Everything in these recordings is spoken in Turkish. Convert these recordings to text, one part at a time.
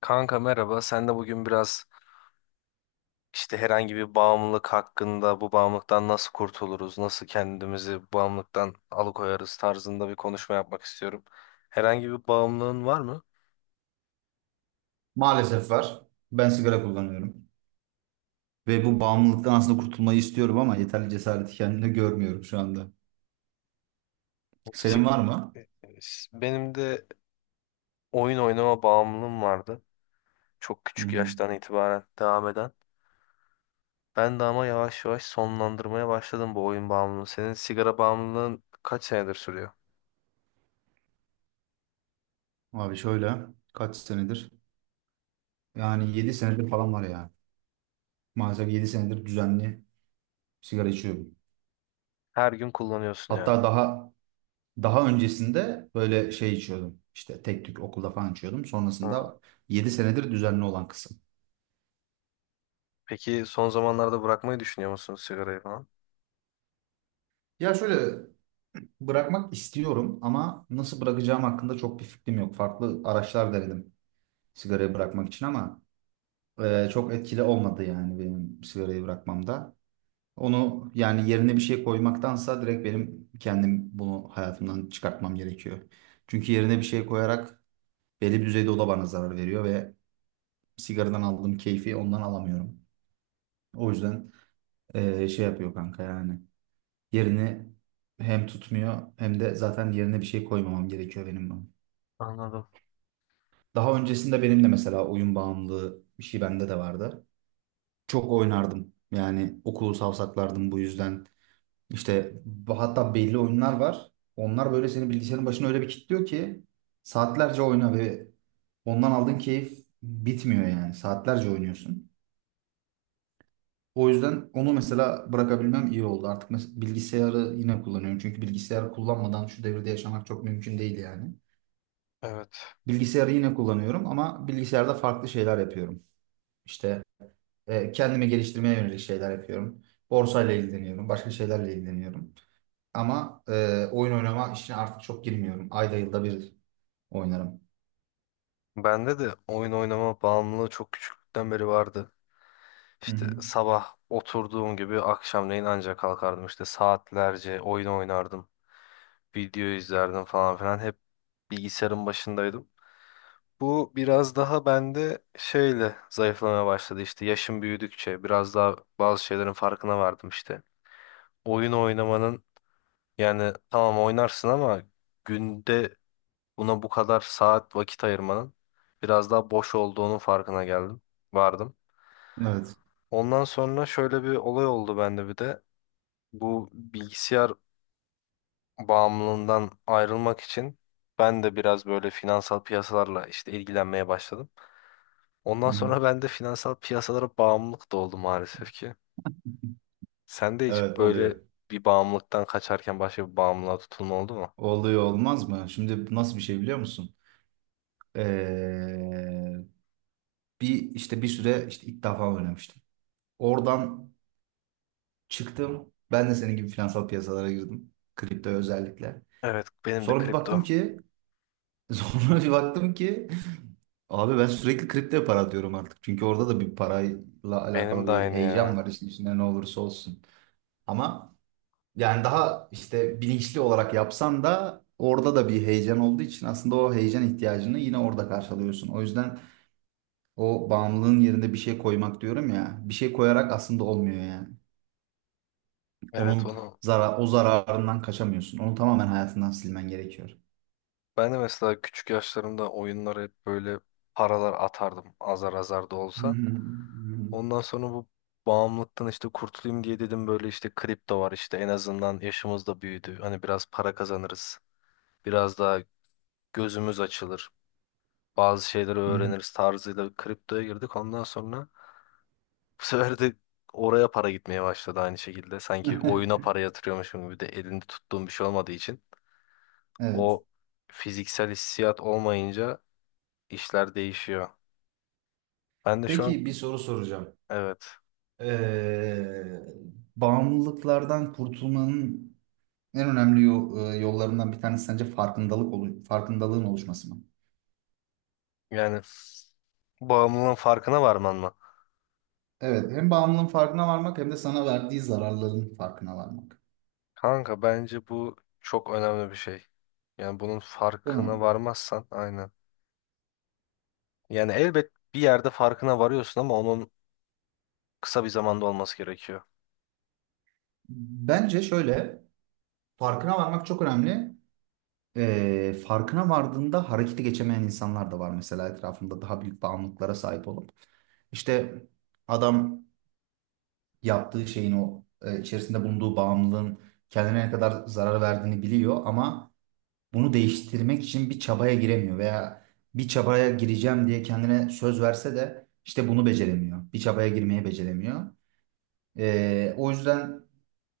Kanka merhaba. Sen de bugün biraz herhangi bir bağımlılık hakkında bu bağımlılıktan nasıl kurtuluruz, nasıl kendimizi bağımlılıktan alıkoyarız tarzında bir konuşma yapmak istiyorum. Herhangi bir bağımlılığın var mı? Maalesef var. Ben sigara kullanıyorum. Ve bu bağımlılıktan aslında kurtulmayı istiyorum ama yeterli cesareti kendimde görmüyorum şu anda. Senin Sik- var mı? Benim de oyun oynama bağımlılığım vardı. Çok Hı küçük hı. yaştan itibaren devam eden. Ben de ama yavaş yavaş sonlandırmaya başladım bu oyun bağımlılığını. Senin sigara bağımlılığın kaç senedir sürüyor? Abi şöyle, kaç senedir? Yani 7 senedir falan var ya. Maalesef 7 senedir düzenli sigara içiyorum. Her gün kullanıyorsun yani. Hatta daha öncesinde böyle şey içiyordum. İşte tek tük okulda falan içiyordum. Ha. Sonrasında 7 senedir düzenli olan kısım. Peki son zamanlarda bırakmayı düşünüyor musun sigarayı falan? Ya şöyle, bırakmak istiyorum ama nasıl bırakacağım hakkında çok bir fikrim yok. Farklı araçlar denedim, sigarayı bırakmak için ama çok etkili olmadı yani benim sigarayı bırakmamda. Onu yani yerine bir şey koymaktansa direkt benim kendim bunu hayatımdan çıkartmam gerekiyor. Çünkü yerine bir şey koyarak belli bir düzeyde o da bana zarar veriyor ve sigaradan aldığım keyfi ondan alamıyorum. O yüzden şey yapıyor kanka, yani yerini hem tutmuyor hem de zaten yerine bir şey koymamam gerekiyor benim bunun. Anladım. Daha öncesinde benim de mesela oyun bağımlılığı bir şey bende de vardı. Çok oynardım. Yani okulu savsaklardım bu yüzden. İşte hatta belli oyunlar var. Onlar böyle seni bilgisayarın başına öyle bir kilitliyor ki saatlerce oyna ve ondan aldığın keyif bitmiyor yani. Saatlerce oynuyorsun. O yüzden onu mesela bırakabilmem iyi oldu. Artık bilgisayarı yine kullanıyorum. Çünkü bilgisayarı kullanmadan şu devirde yaşamak çok mümkün değil yani. Evet. Bilgisayarı yine kullanıyorum ama bilgisayarda farklı şeyler yapıyorum. İşte kendimi geliştirmeye yönelik şeyler yapıyorum. Borsayla ilgileniyorum, başka şeylerle ilgileniyorum. Ama oyun oynama işine artık çok girmiyorum. Ayda yılda bir oynarım. Bende de oyun oynama bağımlılığı çok küçüklükten beri vardı. Hı İşte hı. sabah oturduğum gibi akşamleyin ancak kalkardım. İşte saatlerce oyun oynardım. Video izlerdim falan filan. Hep bilgisayarın başındaydım. Bu biraz daha bende şeyle zayıflamaya başladı. İşte yaşım büyüdükçe biraz daha bazı şeylerin farkına vardım işte. Oyun oynamanın, yani tamam oynarsın ama günde buna bu kadar saat vakit ayırmanın biraz daha boş olduğunun farkına geldim. Vardım. Evet. Ondan sonra şöyle bir olay oldu bende bir de. Bu bilgisayar bağımlılığından ayrılmak için ben de biraz böyle finansal piyasalarla işte ilgilenmeye başladım. Hı Ondan hı. sonra ben de finansal piyasalara bağımlılık da oldu maalesef ki. Sen de hiç Evet, böyle oluyor. bir bağımlılıktan kaçarken başka bir bağımlılığa tutulma oldu mu? Oluyor olmaz mı? Şimdi nasıl bir şey biliyor musun? Ee, bir işte bir süre işte ilk defa oynamıştım. Oradan çıktım. Ben de senin gibi finansal piyasalara girdim. Kripto özellikle. Evet, benim de Sonra bir kripto. baktım ki sonra bir baktım ki abi, ben sürekli kripto para diyorum artık. Çünkü orada da bir parayla Benim alakalı de bir aynı heyecan ya. var işin içinde ne olursa olsun. Ama yani daha işte bilinçli olarak yapsan da orada da bir heyecan olduğu için aslında o heyecan ihtiyacını yine orada karşılıyorsun. O yüzden o bağımlılığın yerine bir şey koymak diyorum ya. Bir şey koyarak aslında olmuyor yani. Evet Onun onu. zarar, o zararından kaçamıyorsun. Onu tamamen hayatından silmen gerekiyor. Ben de mesela küçük yaşlarımda oyunlara hep böyle paralar atardım azar azar da olsa. Ondan sonra bu bağımlılıktan işte kurtulayım diye dedim böyle işte kripto var, işte en azından yaşımız da büyüdü. Hani biraz para kazanırız. Biraz daha gözümüz açılır. Bazı şeyleri öğreniriz tarzıyla kriptoya girdik. Ondan sonra bu sefer de oraya para gitmeye başladı aynı şekilde. Sanki oyuna para yatırıyormuşum gibi de elinde tuttuğum bir şey olmadığı için. Evet. O fiziksel hissiyat olmayınca işler değişiyor. Ben de şu an, Peki, bir soru soracağım. evet, Eee, bağımlılıklardan kurtulmanın en önemli yollarından bir tanesi sence farkındalık farkındalığın oluşması mı? yani bağımlılığın farkına varman mı? Evet, hem bağımlılığın farkına varmak hem de sana verdiği zararların farkına varmak. Kanka bence bu çok önemli bir şey. Yani bunun Değil farkına mi? varmazsan aynen. Yani elbet bir yerde farkına varıyorsun ama onun kısa bir zamanda olması gerekiyor. Bence şöyle, farkına varmak çok önemli. Farkına vardığında harekete geçemeyen insanlar da var mesela etrafında daha büyük bağımlılıklara sahip olup. İşte adam, yaptığı şeyin o içerisinde bulunduğu bağımlılığın kendine ne kadar zarar verdiğini biliyor ama bunu değiştirmek için bir çabaya giremiyor veya bir çabaya gireceğim diye kendine söz verse de işte bunu beceremiyor. Bir çabaya girmeyi beceremiyor. O yüzden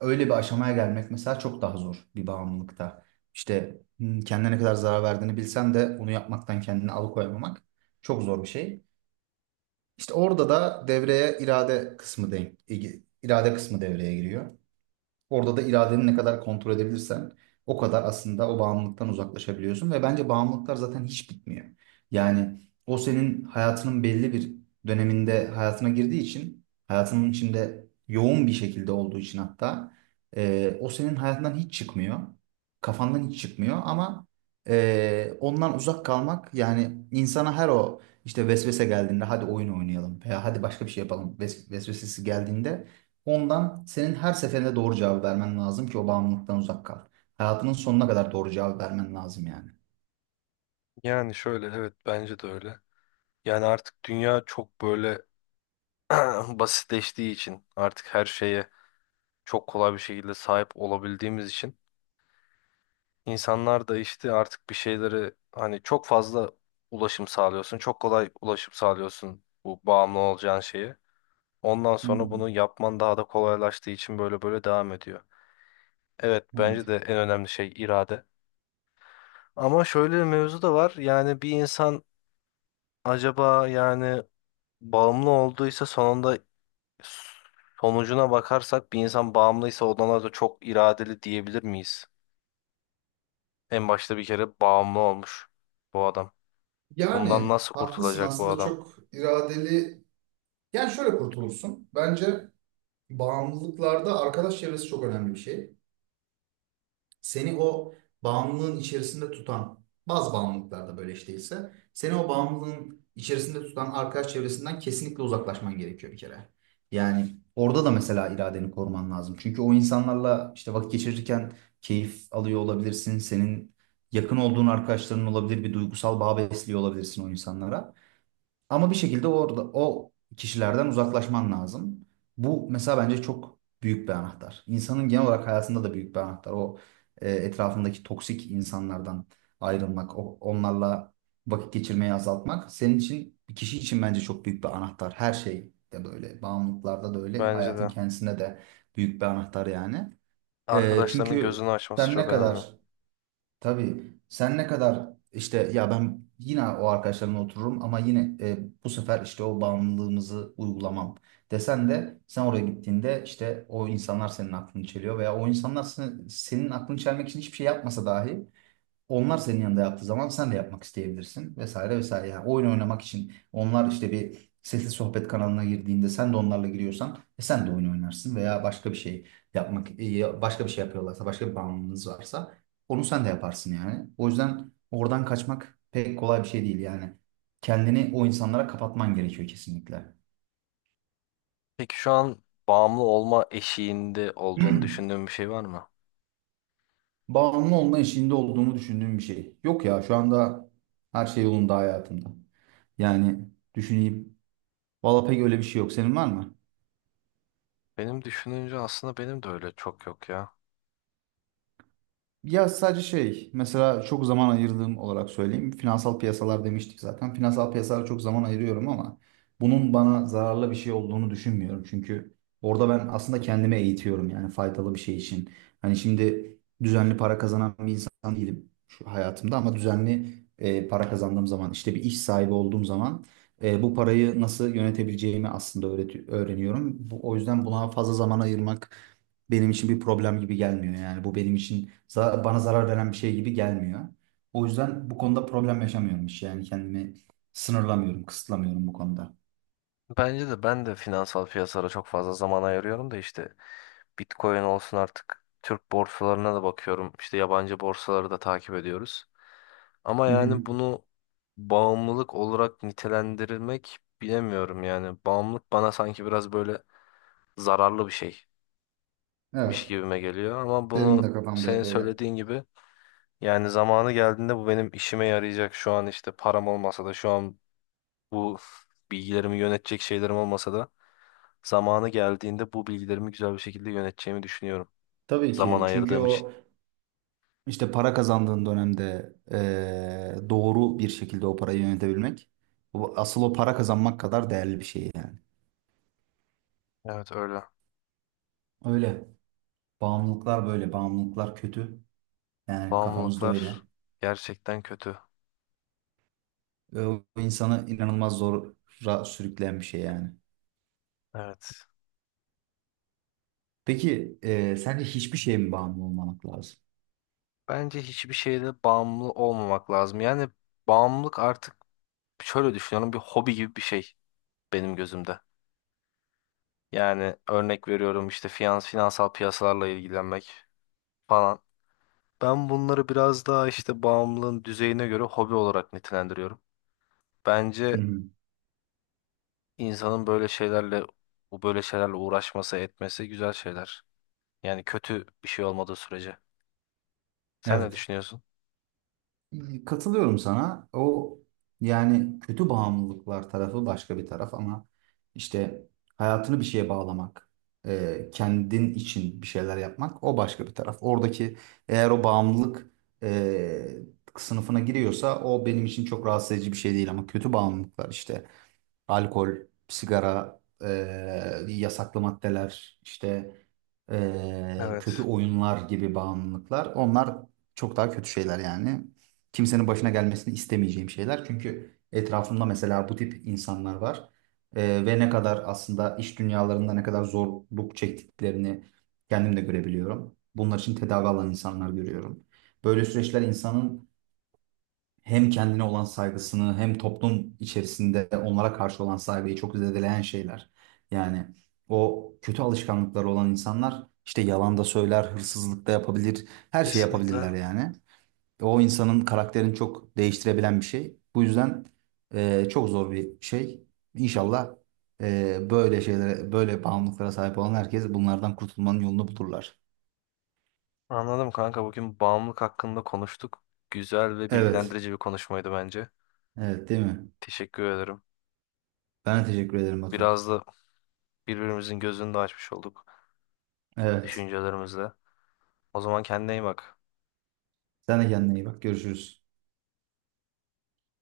öyle bir aşamaya gelmek mesela çok daha zor bir bağımlılıkta. İşte kendine ne kadar zarar verdiğini bilsen de onu yapmaktan kendini alıkoyamamak çok zor bir şey. İşte orada da devreye irade kısmı devreye giriyor. Orada da iradeni ne kadar kontrol edebilirsen o kadar aslında o bağımlılıktan uzaklaşabiliyorsun ve bence bağımlılıklar zaten hiç bitmiyor. Yani o senin hayatının belli bir döneminde hayatına girdiği için hayatının içinde yoğun bir şekilde olduğu için hatta o senin hayatından hiç çıkmıyor. Kafandan hiç çıkmıyor ama ondan uzak kalmak yani insana her o işte vesvese geldiğinde hadi oyun oynayalım veya hadi başka bir şey yapalım vesvesesi geldiğinde ondan senin her seferinde doğru cevabı vermen lazım ki o bağımlılıktan uzak kal. Hayatının sonuna kadar doğru cevabı vermen lazım yani. Yani şöyle, evet, bence de öyle. Yani artık dünya çok böyle basitleştiği için, artık her şeye çok kolay bir şekilde sahip olabildiğimiz için, İnsanlar da işte artık bir şeyleri, hani, çok fazla ulaşım sağlıyorsun. Çok kolay ulaşım sağlıyorsun bu bağımlı olacağın şeye. Ondan Hı sonra hı. bunu yapman daha da kolaylaştığı için böyle böyle devam ediyor. Evet bence Evet. de en önemli şey irade. Ama şöyle bir mevzu da var. Yani bir insan acaba, yani, bağımlı olduysa sonunda, sonucuna bakarsak, bir insan bağımlıysa ondan da çok iradeli diyebilir miyiz? En başta bir kere bağımlı olmuş bu adam. Bundan Yani nasıl haklısın, kurtulacak bu aslında adam? çok iradeli. Yani şöyle kurtulursun. Bence bağımlılıklarda arkadaş çevresi çok önemli bir şey. Seni o bağımlılığın içerisinde tutan bazı bağımlılıklarda böyle iş değilse seni o bağımlılığın içerisinde tutan arkadaş çevresinden kesinlikle uzaklaşman gerekiyor bir kere. Yani orada da mesela iradeni koruman lazım. Çünkü o insanlarla işte vakit geçirirken keyif alıyor olabilirsin. Senin yakın olduğun arkadaşların olabilir. Bir duygusal bağ besliyor olabilirsin o insanlara. Ama bir şekilde orada o kişilerden uzaklaşman lazım. Bu mesela bence çok büyük bir anahtar. İnsanın genel olarak hayatında da büyük bir anahtar. O etrafındaki toksik insanlardan ayrılmak, onlarla vakit geçirmeyi azaltmak senin için, bir kişi için bence çok büyük bir anahtar. Her şey de böyle, bağımlılıklarda da öyle, Bence hayatın de. kendisine de büyük bir anahtar yani. E, Arkadaşlarının çünkü gözünü açması sen çok ne önemli. kadar Tabii, sen ne kadar işte ya ben yine o arkadaşlarımla otururum ama yine bu sefer işte o bağımlılığımızı uygulamam desen de sen oraya gittiğinde işte o insanlar senin aklını çeliyor veya o insanlar senin aklını çelmek için hiçbir şey yapmasa dahi onlar senin yanında yaptığı zaman sen de yapmak isteyebilirsin, vesaire vesaire. Yani oyun oynamak için onlar işte bir sesli sohbet kanalına girdiğinde sen de onlarla giriyorsan sen de oyun oynarsın veya başka bir şey yapmak başka bir şey yapıyorlarsa başka bir bağımlılığınız varsa onu sen de yaparsın yani. O yüzden oradan kaçmak pek kolay bir şey değil yani. Kendini o insanlara kapatman gerekiyor kesinlikle. Peki şu an bağımlı olma eşiğinde olduğunu düşündüğün bir şey var mı? Bağımlı olma eşiğinde olduğunu düşündüğüm bir şey. Yok ya, şu anda her şey yolunda hayatımda. Yani düşüneyim. Valla pek öyle bir şey yok. Senin var mı? Benim düşününce aslında benim de öyle çok yok ya. Ya, sadece şey, mesela çok zaman ayırdığım olarak söyleyeyim. Finansal piyasalar demiştik zaten. Finansal piyasalara çok zaman ayırıyorum ama bunun bana zararlı bir şey olduğunu düşünmüyorum. Çünkü orada ben aslında kendimi eğitiyorum yani faydalı bir şey için. Hani şimdi düzenli para kazanan bir insan değilim şu hayatımda ama düzenli para kazandığım zaman, işte bir iş sahibi olduğum zaman bu parayı nasıl yönetebileceğimi aslında öğreniyorum. Bu, o yüzden buna fazla zaman ayırmak benim için bir problem gibi gelmiyor. Yani bu benim için bana zarar veren bir şey gibi gelmiyor. O yüzden bu konuda problem yaşamıyorum hiç. Yani kendimi sınırlamıyorum, kısıtlamıyorum bu konuda. Bence de ben de finansal piyasalara çok fazla zaman ayırıyorum da, işte Bitcoin olsun, artık Türk borsalarına da bakıyorum. İşte yabancı borsaları da takip ediyoruz. Ama Hı hı. yani bunu bağımlılık olarak nitelendirilmek bilemiyorum yani. Bağımlılık bana sanki biraz böyle zararlı bir şey. Miş Evet. gibime geliyor ama Benim bunu de kafamda hep senin öyle. söylediğin gibi, yani zamanı geldiğinde bu benim işime yarayacak, şu an işte param olmasa da, şu an bu bilgilerimi yönetecek şeylerim olmasa da, zamanı geldiğinde bu bilgilerimi güzel bir şekilde yöneteceğimi düşünüyorum. Tabii Zaman ki, çünkü ayırdığım için. o işte para kazandığın dönemde doğru bir şekilde o parayı yönetebilmek, asıl o para kazanmak kadar değerli bir şey yani. Evet öyle. Öyle. Bağımlılıklar böyle. Bağımlılıklar kötü. Yani kafamızda öyle. Bağımlılıklar gerçekten kötü. O insanı inanılmaz zora sürükleyen bir şey yani. Evet. Peki sence hiçbir şeye mi bağımlı olmamak lazım? Bence hiçbir şeyde bağımlı olmamak lazım. Yani bağımlılık artık, şöyle düşünüyorum, bir hobi gibi bir şey benim gözümde. Yani örnek veriyorum, işte finans, finansal piyasalarla ilgilenmek falan. Ben bunları biraz daha işte bağımlılığın düzeyine göre hobi olarak nitelendiriyorum. Hı Bence hı. insanın böyle şeylerle, bu böyle şeylerle uğraşması, etmesi güzel şeyler. Yani kötü bir şey olmadığı sürece. Sen ne Evet. düşünüyorsun? Katılıyorum sana. O yani kötü bağımlılıklar tarafı başka bir taraf ama işte hayatını bir şeye bağlamak, kendin için bir şeyler yapmak o başka bir taraf. Oradaki eğer o bağımlılık e, sınıfına giriyorsa o benim için çok rahatsız edici bir şey değil ama kötü bağımlılıklar işte alkol, sigara, yasaklı maddeler, işte kötü Evet, oyunlar gibi bağımlılıklar. Onlar çok daha kötü şeyler yani. Kimsenin başına gelmesini istemeyeceğim şeyler. Çünkü etrafımda mesela bu tip insanlar var. Ve ne kadar aslında iş dünyalarında ne kadar zorluk çektiklerini kendim de görebiliyorum. Bunlar için tedavi alan insanlar görüyorum. Böyle süreçler insanın hem kendine olan saygısını hem toplum içerisinde onlara karşı olan saygıyı çok zedeleyen şeyler. Yani o kötü alışkanlıkları olan insanlar işte yalan da söyler, hırsızlık da yapabilir, her şey kesinlikle. yapabilirler yani. O insanın karakterini çok değiştirebilen bir şey. Bu yüzden çok zor bir şey. İnşallah böyle şeylere, böyle bağımlılıklara sahip olan herkes bunlardan kurtulmanın yolunu bulurlar. Anladım kanka. Bugün bağımlılık hakkında konuştuk. Güzel ve Evet, bilgilendirici bir konuşmaydı bence. evet, değil mi? Teşekkür ederim. Ben de teşekkür ederim Batu. Biraz da birbirimizin gözünü de açmış olduk Evet. düşüncelerimizle. O zaman kendine iyi bak. Sen de kendine iyi bak. Görüşürüz.